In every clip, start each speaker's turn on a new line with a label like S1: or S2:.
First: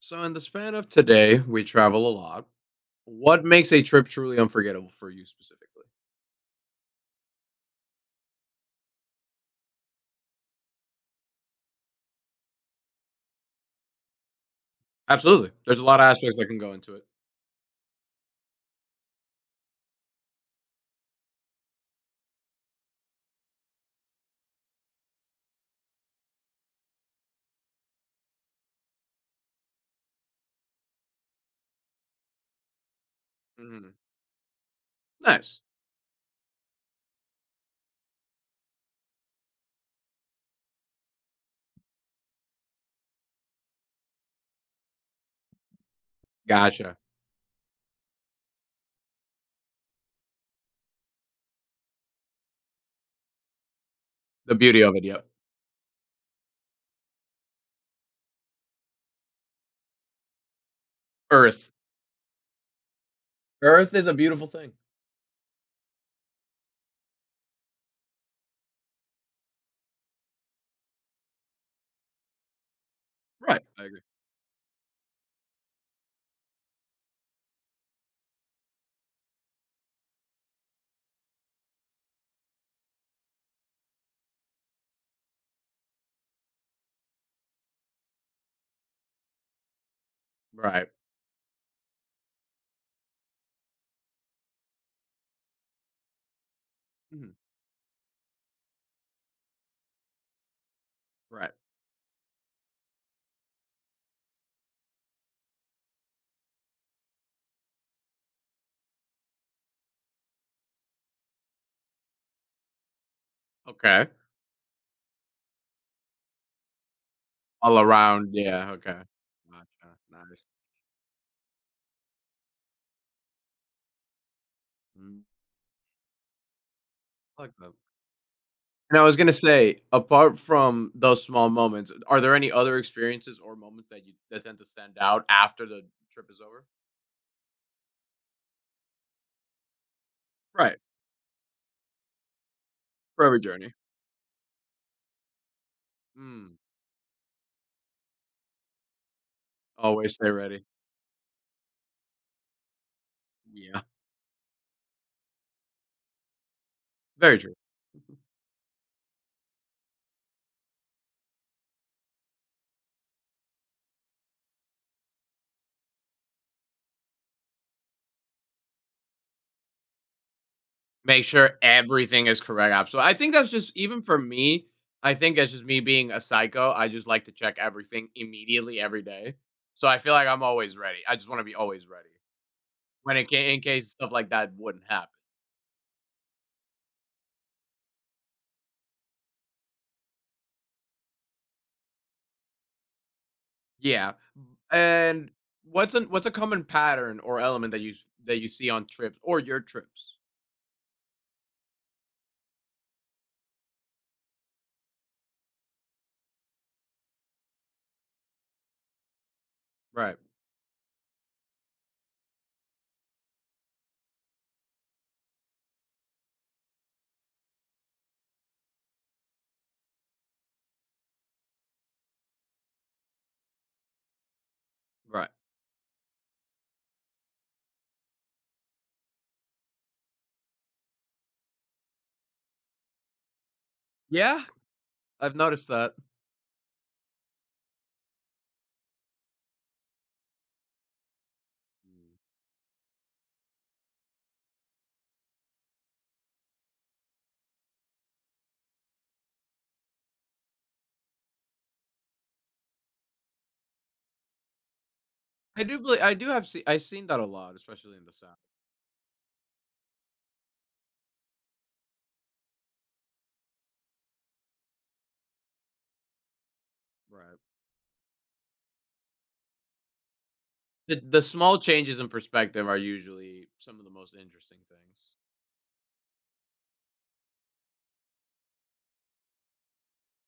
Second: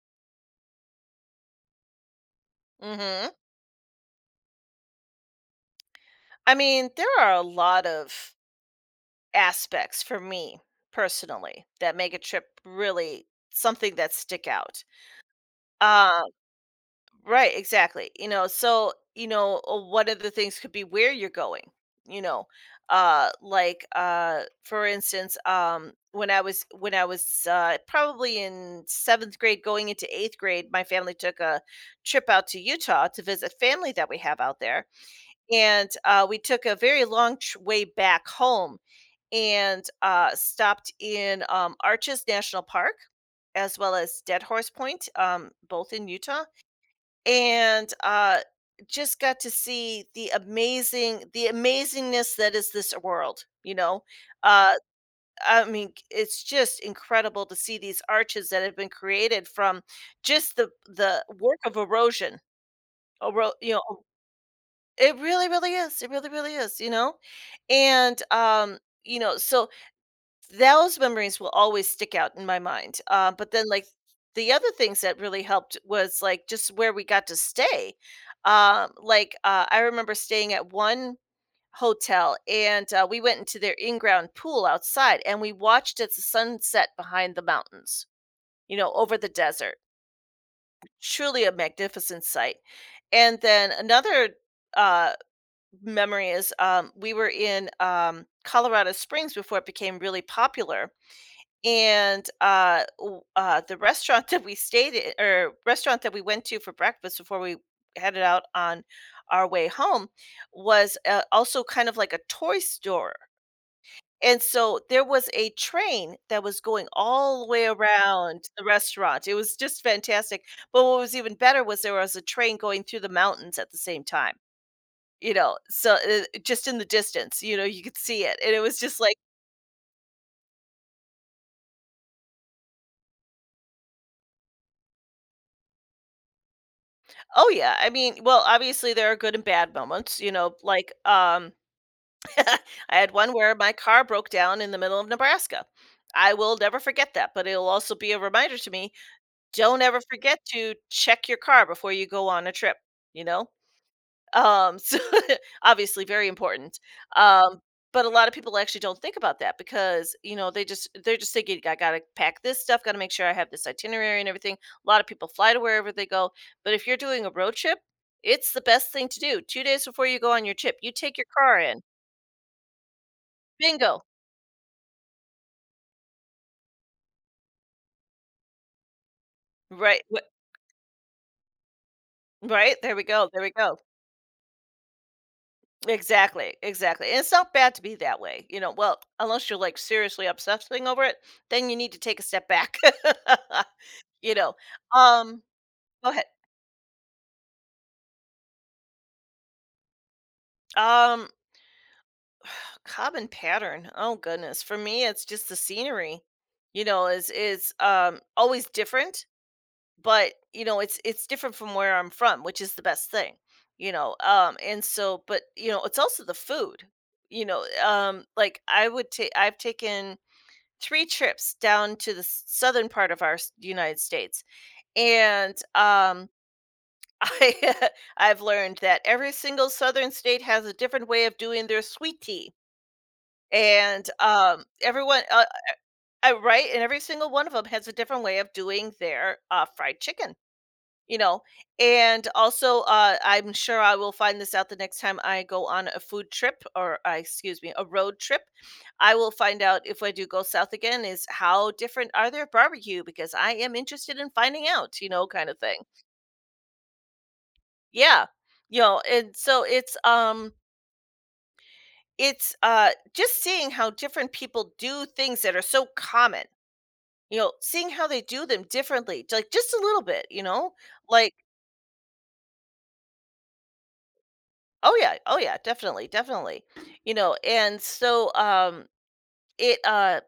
S1: So, in the span of today, we travel a lot.
S2: Mhm.
S1: What makes a trip truly unforgettable for you specifically?
S2: I mean, there are a lot of aspects for me personally that make a trip really something that stick out.
S1: Absolutely. There's a lot of
S2: Uh,
S1: aspects that can go into it.
S2: right, exactly. So one of the things could be where you're going. You know, like, for instance, when I was probably in seventh grade, going into eighth grade, my family took a trip out to Utah to visit family
S1: Mhm.
S2: that we have out there
S1: Nice.
S2: and we took a very long way back home and stopped in Arches National Park as well as Dead Horse Point, both in Utah,
S1: Gotcha.
S2: and just got to see the amazingness that is this world.
S1: The
S2: Uh,
S1: beauty of it. Yep.
S2: I mean, it's just incredible to see these arches that have been created from just the work
S1: Earth.
S2: of erosion. Ero- you
S1: Earth
S2: know
S1: is a beautiful thing.
S2: it really, really is. It really, really is, you know? And so those memories will always stick out in my mind. But
S1: Right,
S2: then,
S1: I
S2: like,
S1: agree.
S2: the other things that really helped was, like, just where we got to stay. Like, I remember staying at one hotel and we went into their in ground pool outside and we watched as the sun set behind the mountains, over the desert.
S1: Right.
S2: Truly a magnificent sight. And then another. Uh, Memory is, we were
S1: Mhm.
S2: in, Colorado Springs before it became really popular,
S1: Right.
S2: and, w the restaurant that we stayed at or restaurant that we went to for breakfast before we headed out on our way home was, also kind of like a toy store,
S1: Okay.
S2: and so there was a train that was going all the way
S1: All around.
S2: around the
S1: Yeah. Okay.
S2: restaurant. It was just
S1: Gotcha.
S2: fantastic,
S1: Nice.
S2: but what was even better was there was a train going through the mountains at the same time.
S1: Mm.
S2: So, just in the distance,
S1: Like that.
S2: you could see it, and it was
S1: And
S2: just
S1: I was
S2: like,
S1: gonna say, apart from those small moments, are there any other experiences or moments that tend to stand out after the trip is over?
S2: "Oh, yeah." I mean, well, obviously, there are good and bad moments,
S1: Right.
S2: like, I had
S1: For
S2: one
S1: every
S2: where my
S1: journey.
S2: car broke down in the middle of Nebraska. I will
S1: Mm,
S2: never forget that, but it'll also be a reminder to me, don't ever
S1: always stay
S2: forget
S1: ready.
S2: to check your car before you go on a trip, you know?
S1: Yeah,
S2: So obviously very important.
S1: very true.
S2: Um, but a lot of people actually don't think about that because, they're just thinking, I gotta pack this stuff, gotta make sure I have this itinerary and everything. A lot of people fly to wherever they go. But if you're doing a road trip, it's the best thing to do. 2 days before you go on your trip, you take
S1: Make
S2: your
S1: sure
S2: car in.
S1: everything is correct up. So I think that's just even
S2: Bingo.
S1: for me, I think that's just me being a psycho. I just like to check everything immediately every day. So I
S2: Right.
S1: feel like I'm always ready. I just want to be always ready
S2: Right. There we
S1: when
S2: go. There we
S1: in
S2: go.
S1: case stuff like that wouldn't happen.
S2: Exactly, exactly. And it's not bad to be that way, you know. Well, unless you're like seriously obsessing over it, then you need to take a step back.
S1: Yeah.
S2: You know?
S1: And
S2: Um
S1: what's an
S2: Go ahead.
S1: what's a common pattern or element that you see on trips or your trips?
S2: Um, Common pattern. Oh goodness. For me, it's just the scenery. Is always different,
S1: Right.
S2: but it's different from where I'm from, which is the best thing. And so, but it's also the food. Like I've taken three trips down to the southern part of our United States,
S1: Right.
S2: and I I've learned that every single southern state has a different way of doing their sweet tea. And
S1: Yeah,
S2: everyone,
S1: I've noticed that.
S2: right? And every single one of them has a different way of doing their fried chicken, you know. And also, I'm sure I will find this out the next time I go on a food trip or, excuse me, a road trip. I will find out if I do go south again is how different are their barbecue because I am interested in finding out, kind of
S1: I do
S2: thing.
S1: believe I've seen that a lot, especially in the
S2: Yeah.
S1: South.
S2: And so it's just seeing how different people do things that are so common,
S1: Right.
S2: seeing how they do them differently, j like, just a little bit, you know?
S1: The
S2: Like,
S1: small changes in perspective are usually some of the most interesting
S2: oh,
S1: things.
S2: yeah. Oh, yeah. Definitely, definitely. And so, it, uh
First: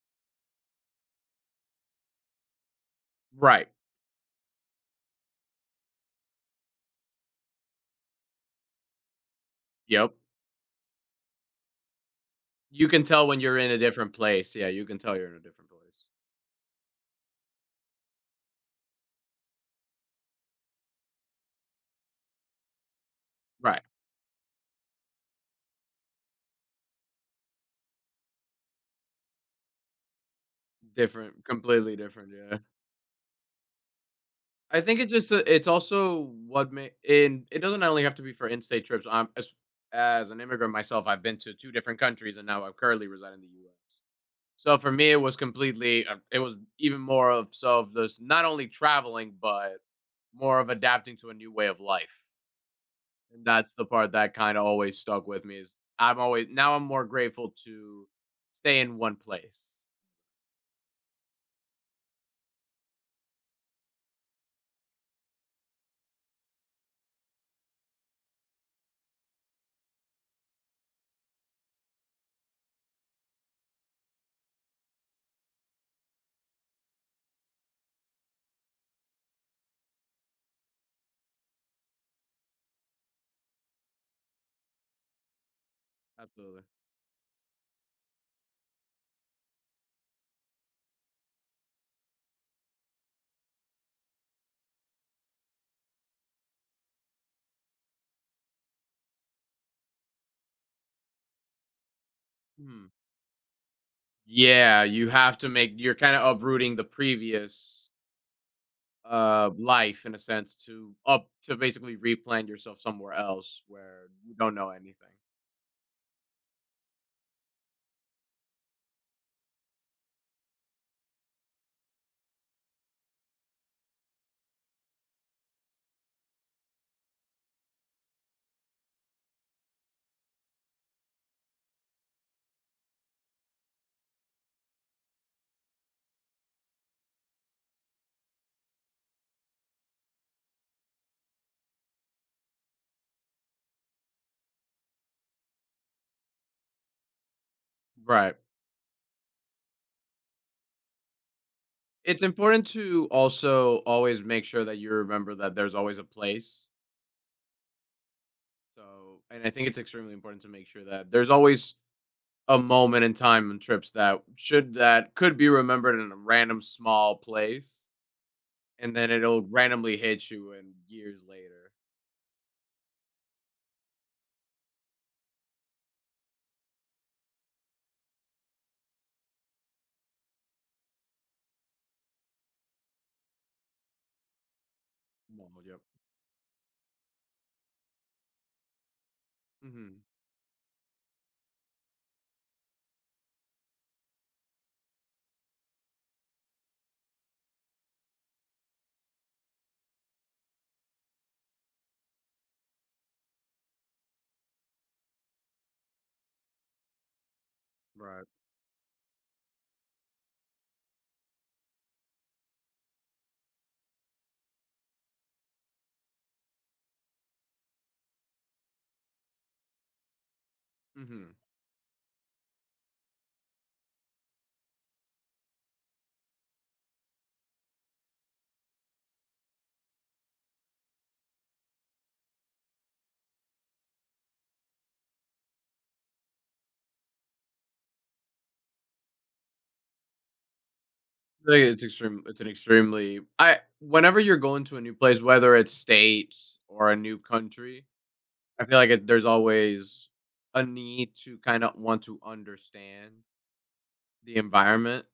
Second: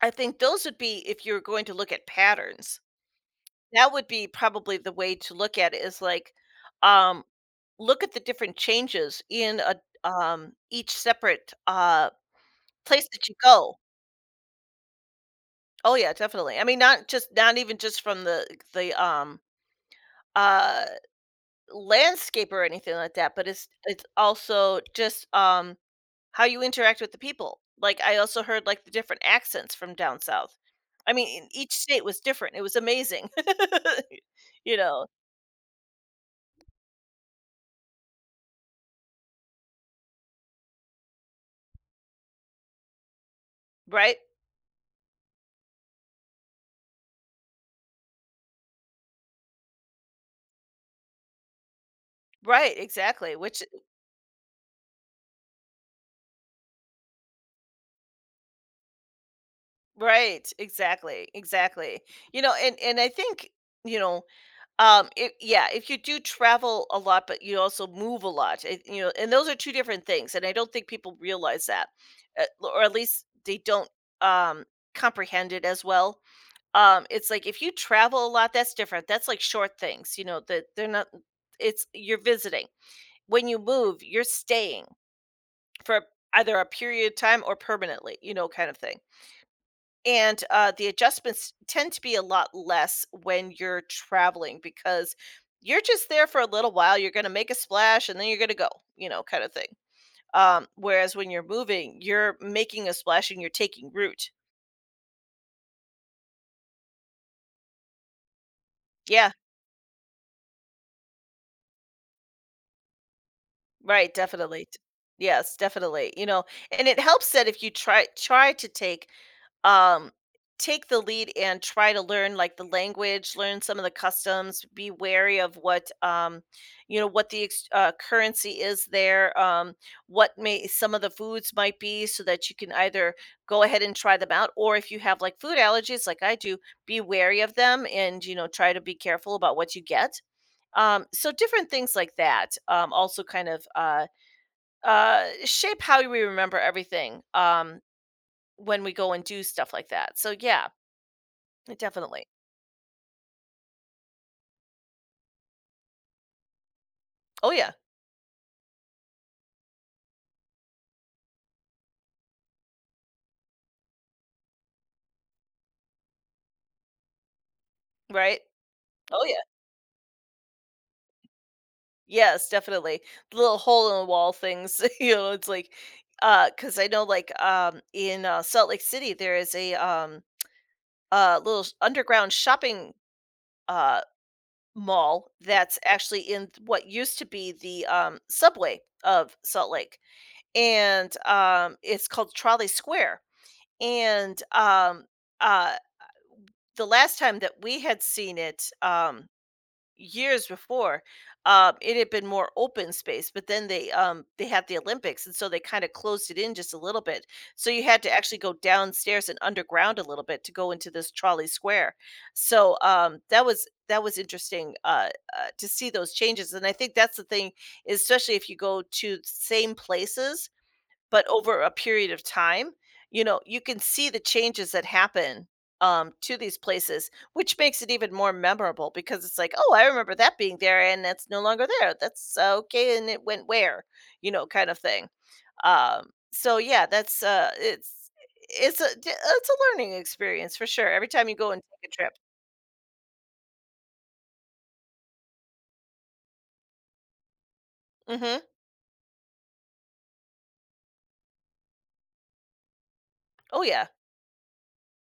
S2: I think those would be if you're going to look at patterns.
S1: Right.
S2: That would be probably the way to look at it is, like, um, look at the different changes in a
S1: Yep.
S2: each separate,
S1: You can
S2: place
S1: tell
S2: that you
S1: when you're in
S2: go.
S1: a different place. Yeah, you can tell you're in a different
S2: Oh
S1: place.
S2: yeah, definitely. I mean, not even just from the uh landscape or anything like that, but it's
S1: Right.
S2: it's also just how you interact with the people. Like I also heard like the different accents from down south. I
S1: Different,
S2: mean, each
S1: completely
S2: state was
S1: different.
S2: different.
S1: Yeah.
S2: It was amazing. you
S1: I think
S2: know,
S1: it just it's also what ma- in it doesn't only have to be for in-state trips. I'm As an immigrant myself, I've been to two different countries, and now I currently reside in the U.S.
S2: right?
S1: So for me, it was completely. It was even more of so of this not only traveling, but more of adapting to a new way of life.
S2: Right, exactly.
S1: And
S2: Which
S1: that's the part that kind of always stuck with me. Is I'm always, now I'm more grateful to stay in one place.
S2: Right, exactly. Exactly. And I think, you know, yeah, if you do travel a lot, but you also move a lot, and those are two different things, and I don't think people realize that, or at least they don't um, comprehend it as well. It's like if you travel a lot, that's different. That's like short things, that they're not. It's you're visiting. When you move, you're staying for either
S1: Absolutely.
S2: a period of time or permanently, kind of thing. And, the adjustments tend to be a lot less when you're traveling because you're just there for a little while, you're gonna make a splash, and then you're gonna go, kind of thing. Whereas when you're moving, you're
S1: Hmm.
S2: making a splash and you're taking root.
S1: Yeah, you have to make. You're kind of uprooting the previous
S2: Yeah,
S1: life in a sense to up to basically replant yourself somewhere else where
S2: right,
S1: you don't
S2: definitely.
S1: know
S2: T
S1: anything.
S2: Yes, definitely, and it helps that if you try to take, um take the lead and try to learn, like, the language, learn some of the customs, be wary of what, what the ex currency is there, what may some of the foods might be so that you can either go ahead and try them out, or if you have, like, food allergies like I do, be wary of them and, try to be careful about what you get. So different things like that also kind of shape how we remember everything
S1: Right.
S2: when we go and do stuff like that. So yeah,
S1: It's
S2: definitely.
S1: important to also always make sure that you remember that there's always a place.
S2: Oh yeah,
S1: So, and I think it's extremely important to make sure that there's always a moment in time and trips that could be remembered in a random small place,
S2: right.
S1: and then
S2: Oh
S1: it'll
S2: yeah,
S1: randomly hit you in years later.
S2: yes, definitely. The little hole in the wall things. It's like because I know like in Salt Lake City there is a little underground shopping uh, mall
S1: No, yep.
S2: that's actually in what used to be the subway of Salt Lake
S1: Hmm.
S2: and, it's called Trolley Square, and, uh, the last time that we had seen it, years before, it had been more open space, but then they had the Olympics, and so they kinda closed it in just a little bit, so you had to
S1: Right.
S2: actually go downstairs and underground a little bit to go into this Trolley Square, so, that was interesting, to see those changes, and I think that's the thing, especially if you go to same places but
S1: Hmm.
S2: over a period of time, you can see the changes that happen, to these places, which makes it even more memorable because it's like, "Oh, I remember that being there, and that's no longer there. That's okay, and it went where?" Kind of thing. So yeah, that's, it's a learning experience for sure every time you go
S1: Like
S2: and
S1: it's
S2: take a trip.
S1: extreme. It's an extremely. I Whenever you're going to a new place, whether it's states or a new country,
S2: Mhm.
S1: I feel like there's always a need to kind of want to understand
S2: Oh, yeah.
S1: the environment,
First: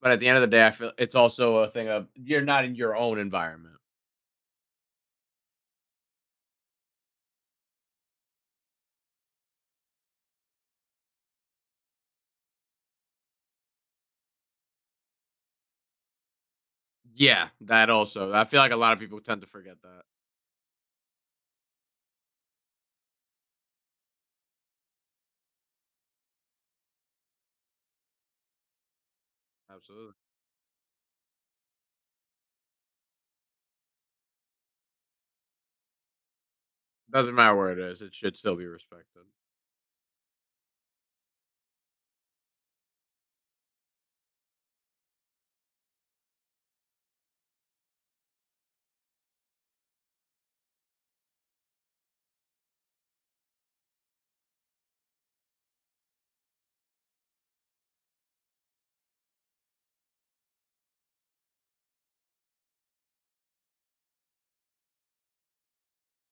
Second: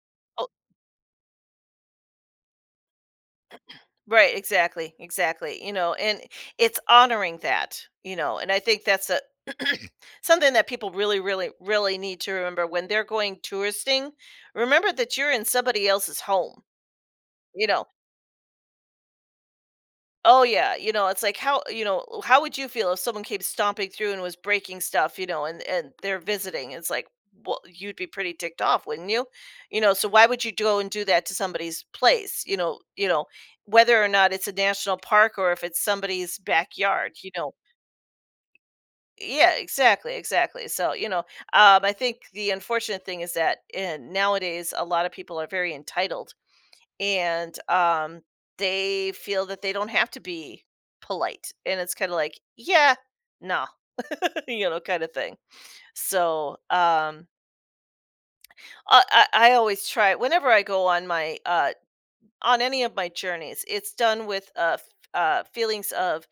S1: but at the end of the
S2: Oh,
S1: day, I feel it's also a thing of you're not in your own environment.
S2: right, exactly, exactly. And it's honoring that, and I think that's a something that people really, really, really need to remember when they're going touristing. Remember that you're in somebody else's home.
S1: Yeah,
S2: You know,
S1: that also. I feel like a lot of people tend to forget that.
S2: Oh, yeah, it's like how how would you feel if someone came stomping through and was breaking stuff, and they're visiting? It's like, well, you'd be pretty ticked off, wouldn't you? So
S1: Absolutely,
S2: why would you go and do that to somebody's place? Whether or not it's a national park or if it's somebody's backyard, you
S1: doesn't
S2: know.
S1: matter where it is, it should still be respected.
S2: Yeah, exactly, exactly. I think the unfortunate thing is that nowadays a lot of people are very entitled and they feel that they don't have to be polite, and it's kind of like yeah, no, kind of thing. so um I always try whenever I go on my on any of my journeys, it's done with feelings of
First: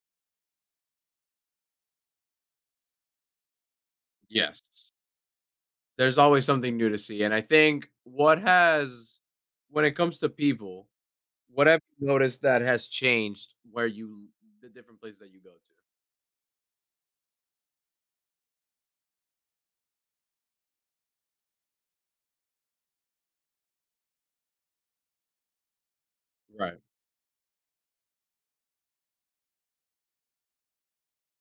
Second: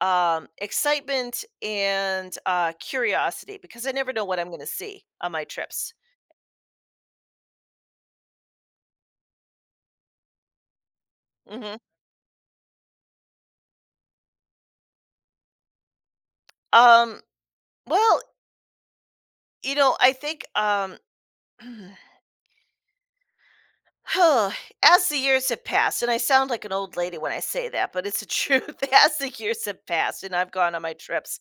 S2: excitement and curiosity, because I never know what I'm going
S1: Yes,
S2: to see on my trips.
S1: there's always something new to see, and I think when it comes to people, what
S2: hmm
S1: have you noticed that has changed where you the different places that you go to?
S2: um well I think Oh, As the years have passed, and I sound like an
S1: Right.
S2: old lady when I say that, but it's the truth. As the years have passed and I've gone on my trips,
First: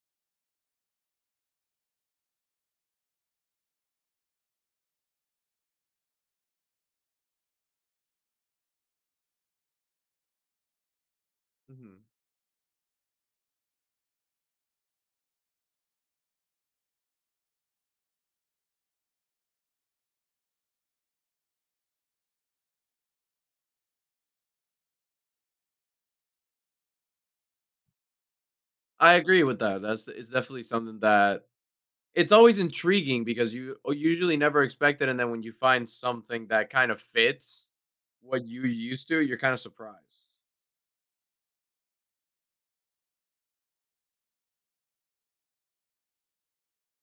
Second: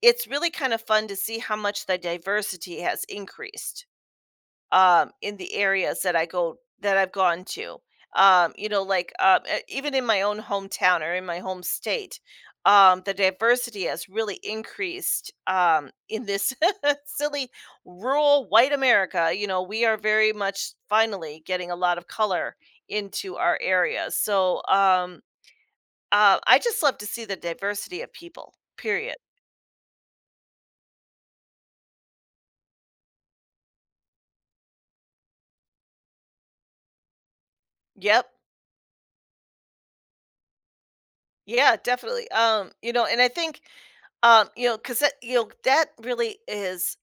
S2: it's really kind of fun to see how much the diversity has increased in the areas that I go that I've gone to. Like even in my own hometown or in my home
S1: Hmm.
S2: state, the diversity has really increased in this silly rural white America. You know, we are very much finally getting a lot of color into our areas. I just love to see the diversity of people.
S1: I
S2: Period.
S1: agree with that. That's, it's definitely something that it's always intriguing because usually never expect it, and then when you find something that kind of fits
S2: Yep.
S1: what you used to, you're kind of surprised.
S2: Yeah, definitely. You know, and I think you know, 'cause that you know, that really is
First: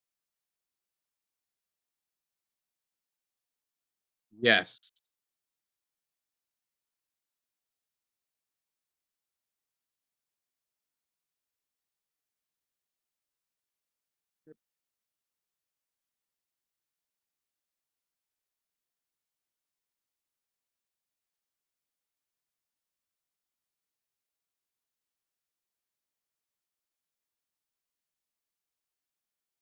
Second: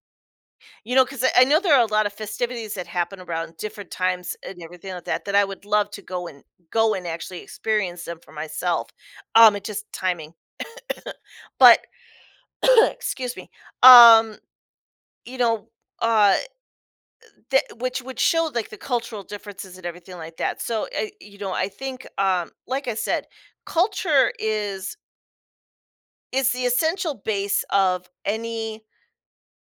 S2: you know, 'cause I know there are a lot of festivities that happen around different times and
S1: Yes,
S2: everything like that, that I would love to go and actually experience them for myself. It's just timing. But excuse me. Um, you know, uh, that which would show, like, the cultural differences and everything like that. So I think, like I said, culture is the essential base of any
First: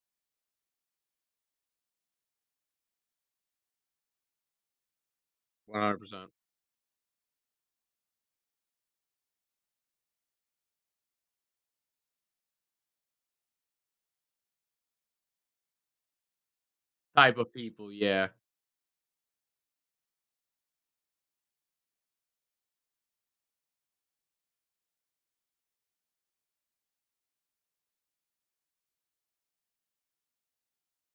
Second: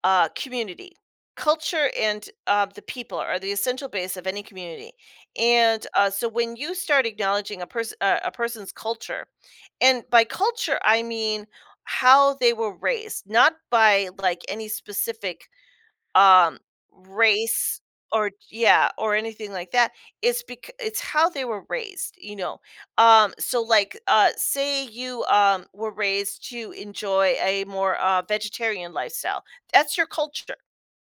S2: community. Culture and the people are the essential base of any community,
S1: one
S2: and
S1: hundred
S2: so
S1: percent
S2: when you start acknowledging a person's culture, and by culture I mean how they were raised, not by like any specific um
S1: type of
S2: race,
S1: people. Yeah,
S2: or yeah, or anything like that. It's because it's how they were raised, you know. Like say you were raised to enjoy a more vegetarian lifestyle, that's your culture,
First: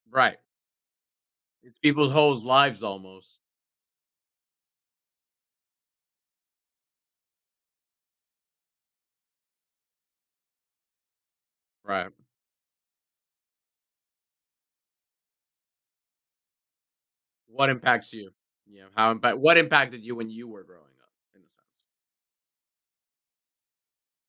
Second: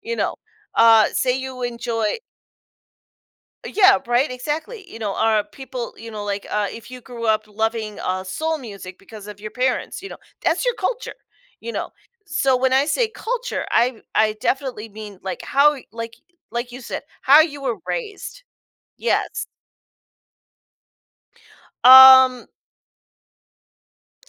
S2: you know.
S1: right.
S2: Say you
S1: It's people's
S2: enjoy,
S1: whole lives almost.
S2: yeah, right, exactly. You know, are people, you know, like if you grew up loving soul music because of your parents, you know, that's your culture, you know.
S1: Right.
S2: So when I say culture, I definitely mean like how like you said, how you
S1: What
S2: were
S1: impacts you?
S2: raised.
S1: Yeah. How impact?
S2: Yes.
S1: What impacted you when you were growing up? In a sense.
S2: Um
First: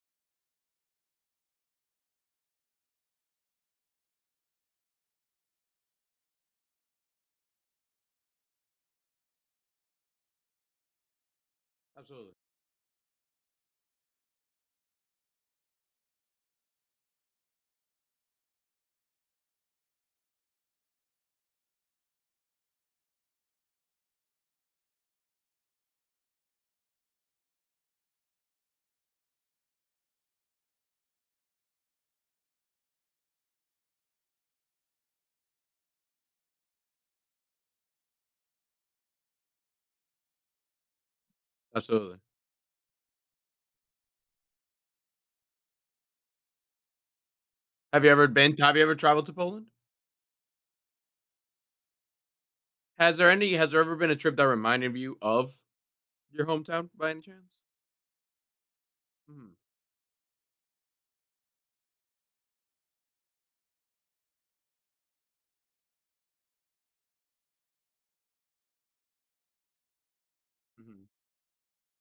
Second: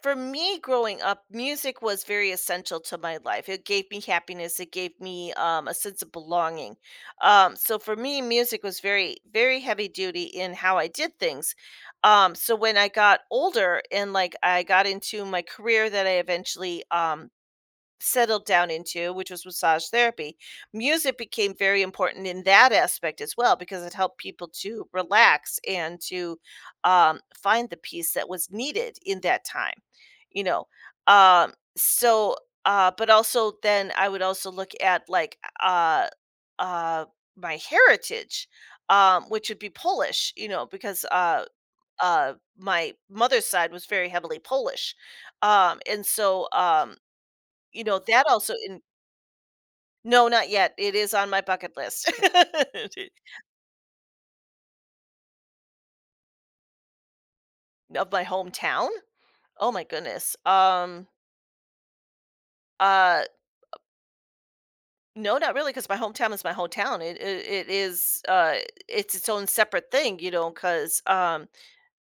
S2: For me growing up, music was very essential to my life. It gave me happiness, it gave me, a sense of belonging. So for me, music was very, very heavy duty in how I did things.
S1: Absolutely.
S2: So when I got older and, like, I got into my career that I eventually, settled down into, which was massage therapy. Music became very important in that aspect as well, because it helped people to relax and to find the peace that was needed in that time, you know. Um, so, but also then I would also look at like uh, my heritage, which would be Polish, you know, because
S1: Absolutely.
S2: my mother's side was very heavily Polish, and so you know,
S1: Have you
S2: that
S1: ever
S2: also
S1: been? Have you
S2: in.
S1: ever traveled to Poland?
S2: No, not yet. It is on my bucket list.
S1: Has there any? Has there ever been a trip that reminded you of your hometown by any chance?
S2: Of my hometown?
S1: Mhm,
S2: Oh my goodness. Uh, no, not really, because my hometown is my hometown. It is, it's its own separate thing, you know, 'cause,
S1: mhm.
S2: um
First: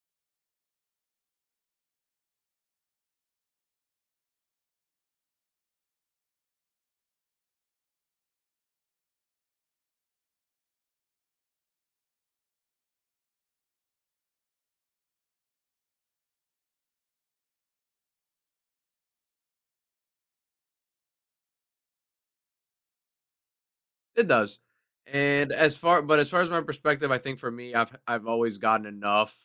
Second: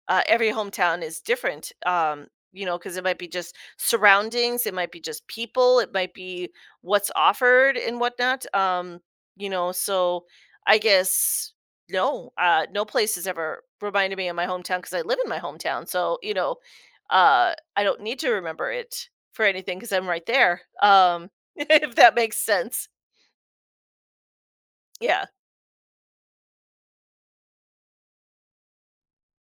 S2: uh, every hometown is different. You know, because it might be just surroundings, it might be just people, it might be what's offered and whatnot. You know, so I guess no, no place has ever reminded me of my hometown because I live in my hometown. So you know, I don't need to remember it for anything because I'm right there. If that makes sense,
S1: It does,
S2: yeah.
S1: and as far as my perspective, I think for me, I've always gotten enough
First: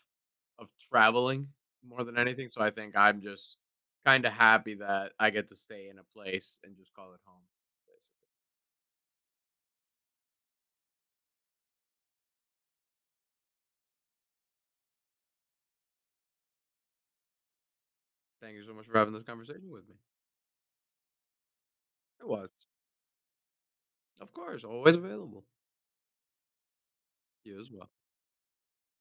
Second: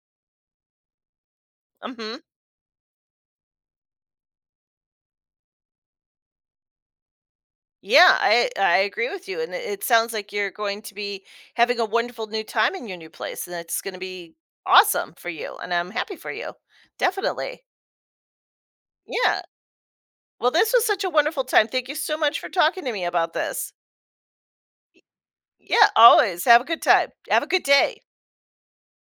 S1: of traveling more
S2: Hmm.
S1: than anything, so I think I'm just kinda happy that I get to stay in a place and just call it home,
S2: Yeah,
S1: basically.
S2: I agree with you, and it sounds like you're going to be having a wonderful new time in your new place, and it's going to be awesome for you, and I'm happy for you. Definitely.
S1: Thank you so much for having this
S2: Yeah.
S1: conversation with me.
S2: Well, this was such a wonderful time. Thank you so
S1: It
S2: much for
S1: was.
S2: talking to me about this.
S1: Of course, always available.
S2: Yeah, always. Have a good time. Have a
S1: You
S2: good
S1: as well.
S2: day.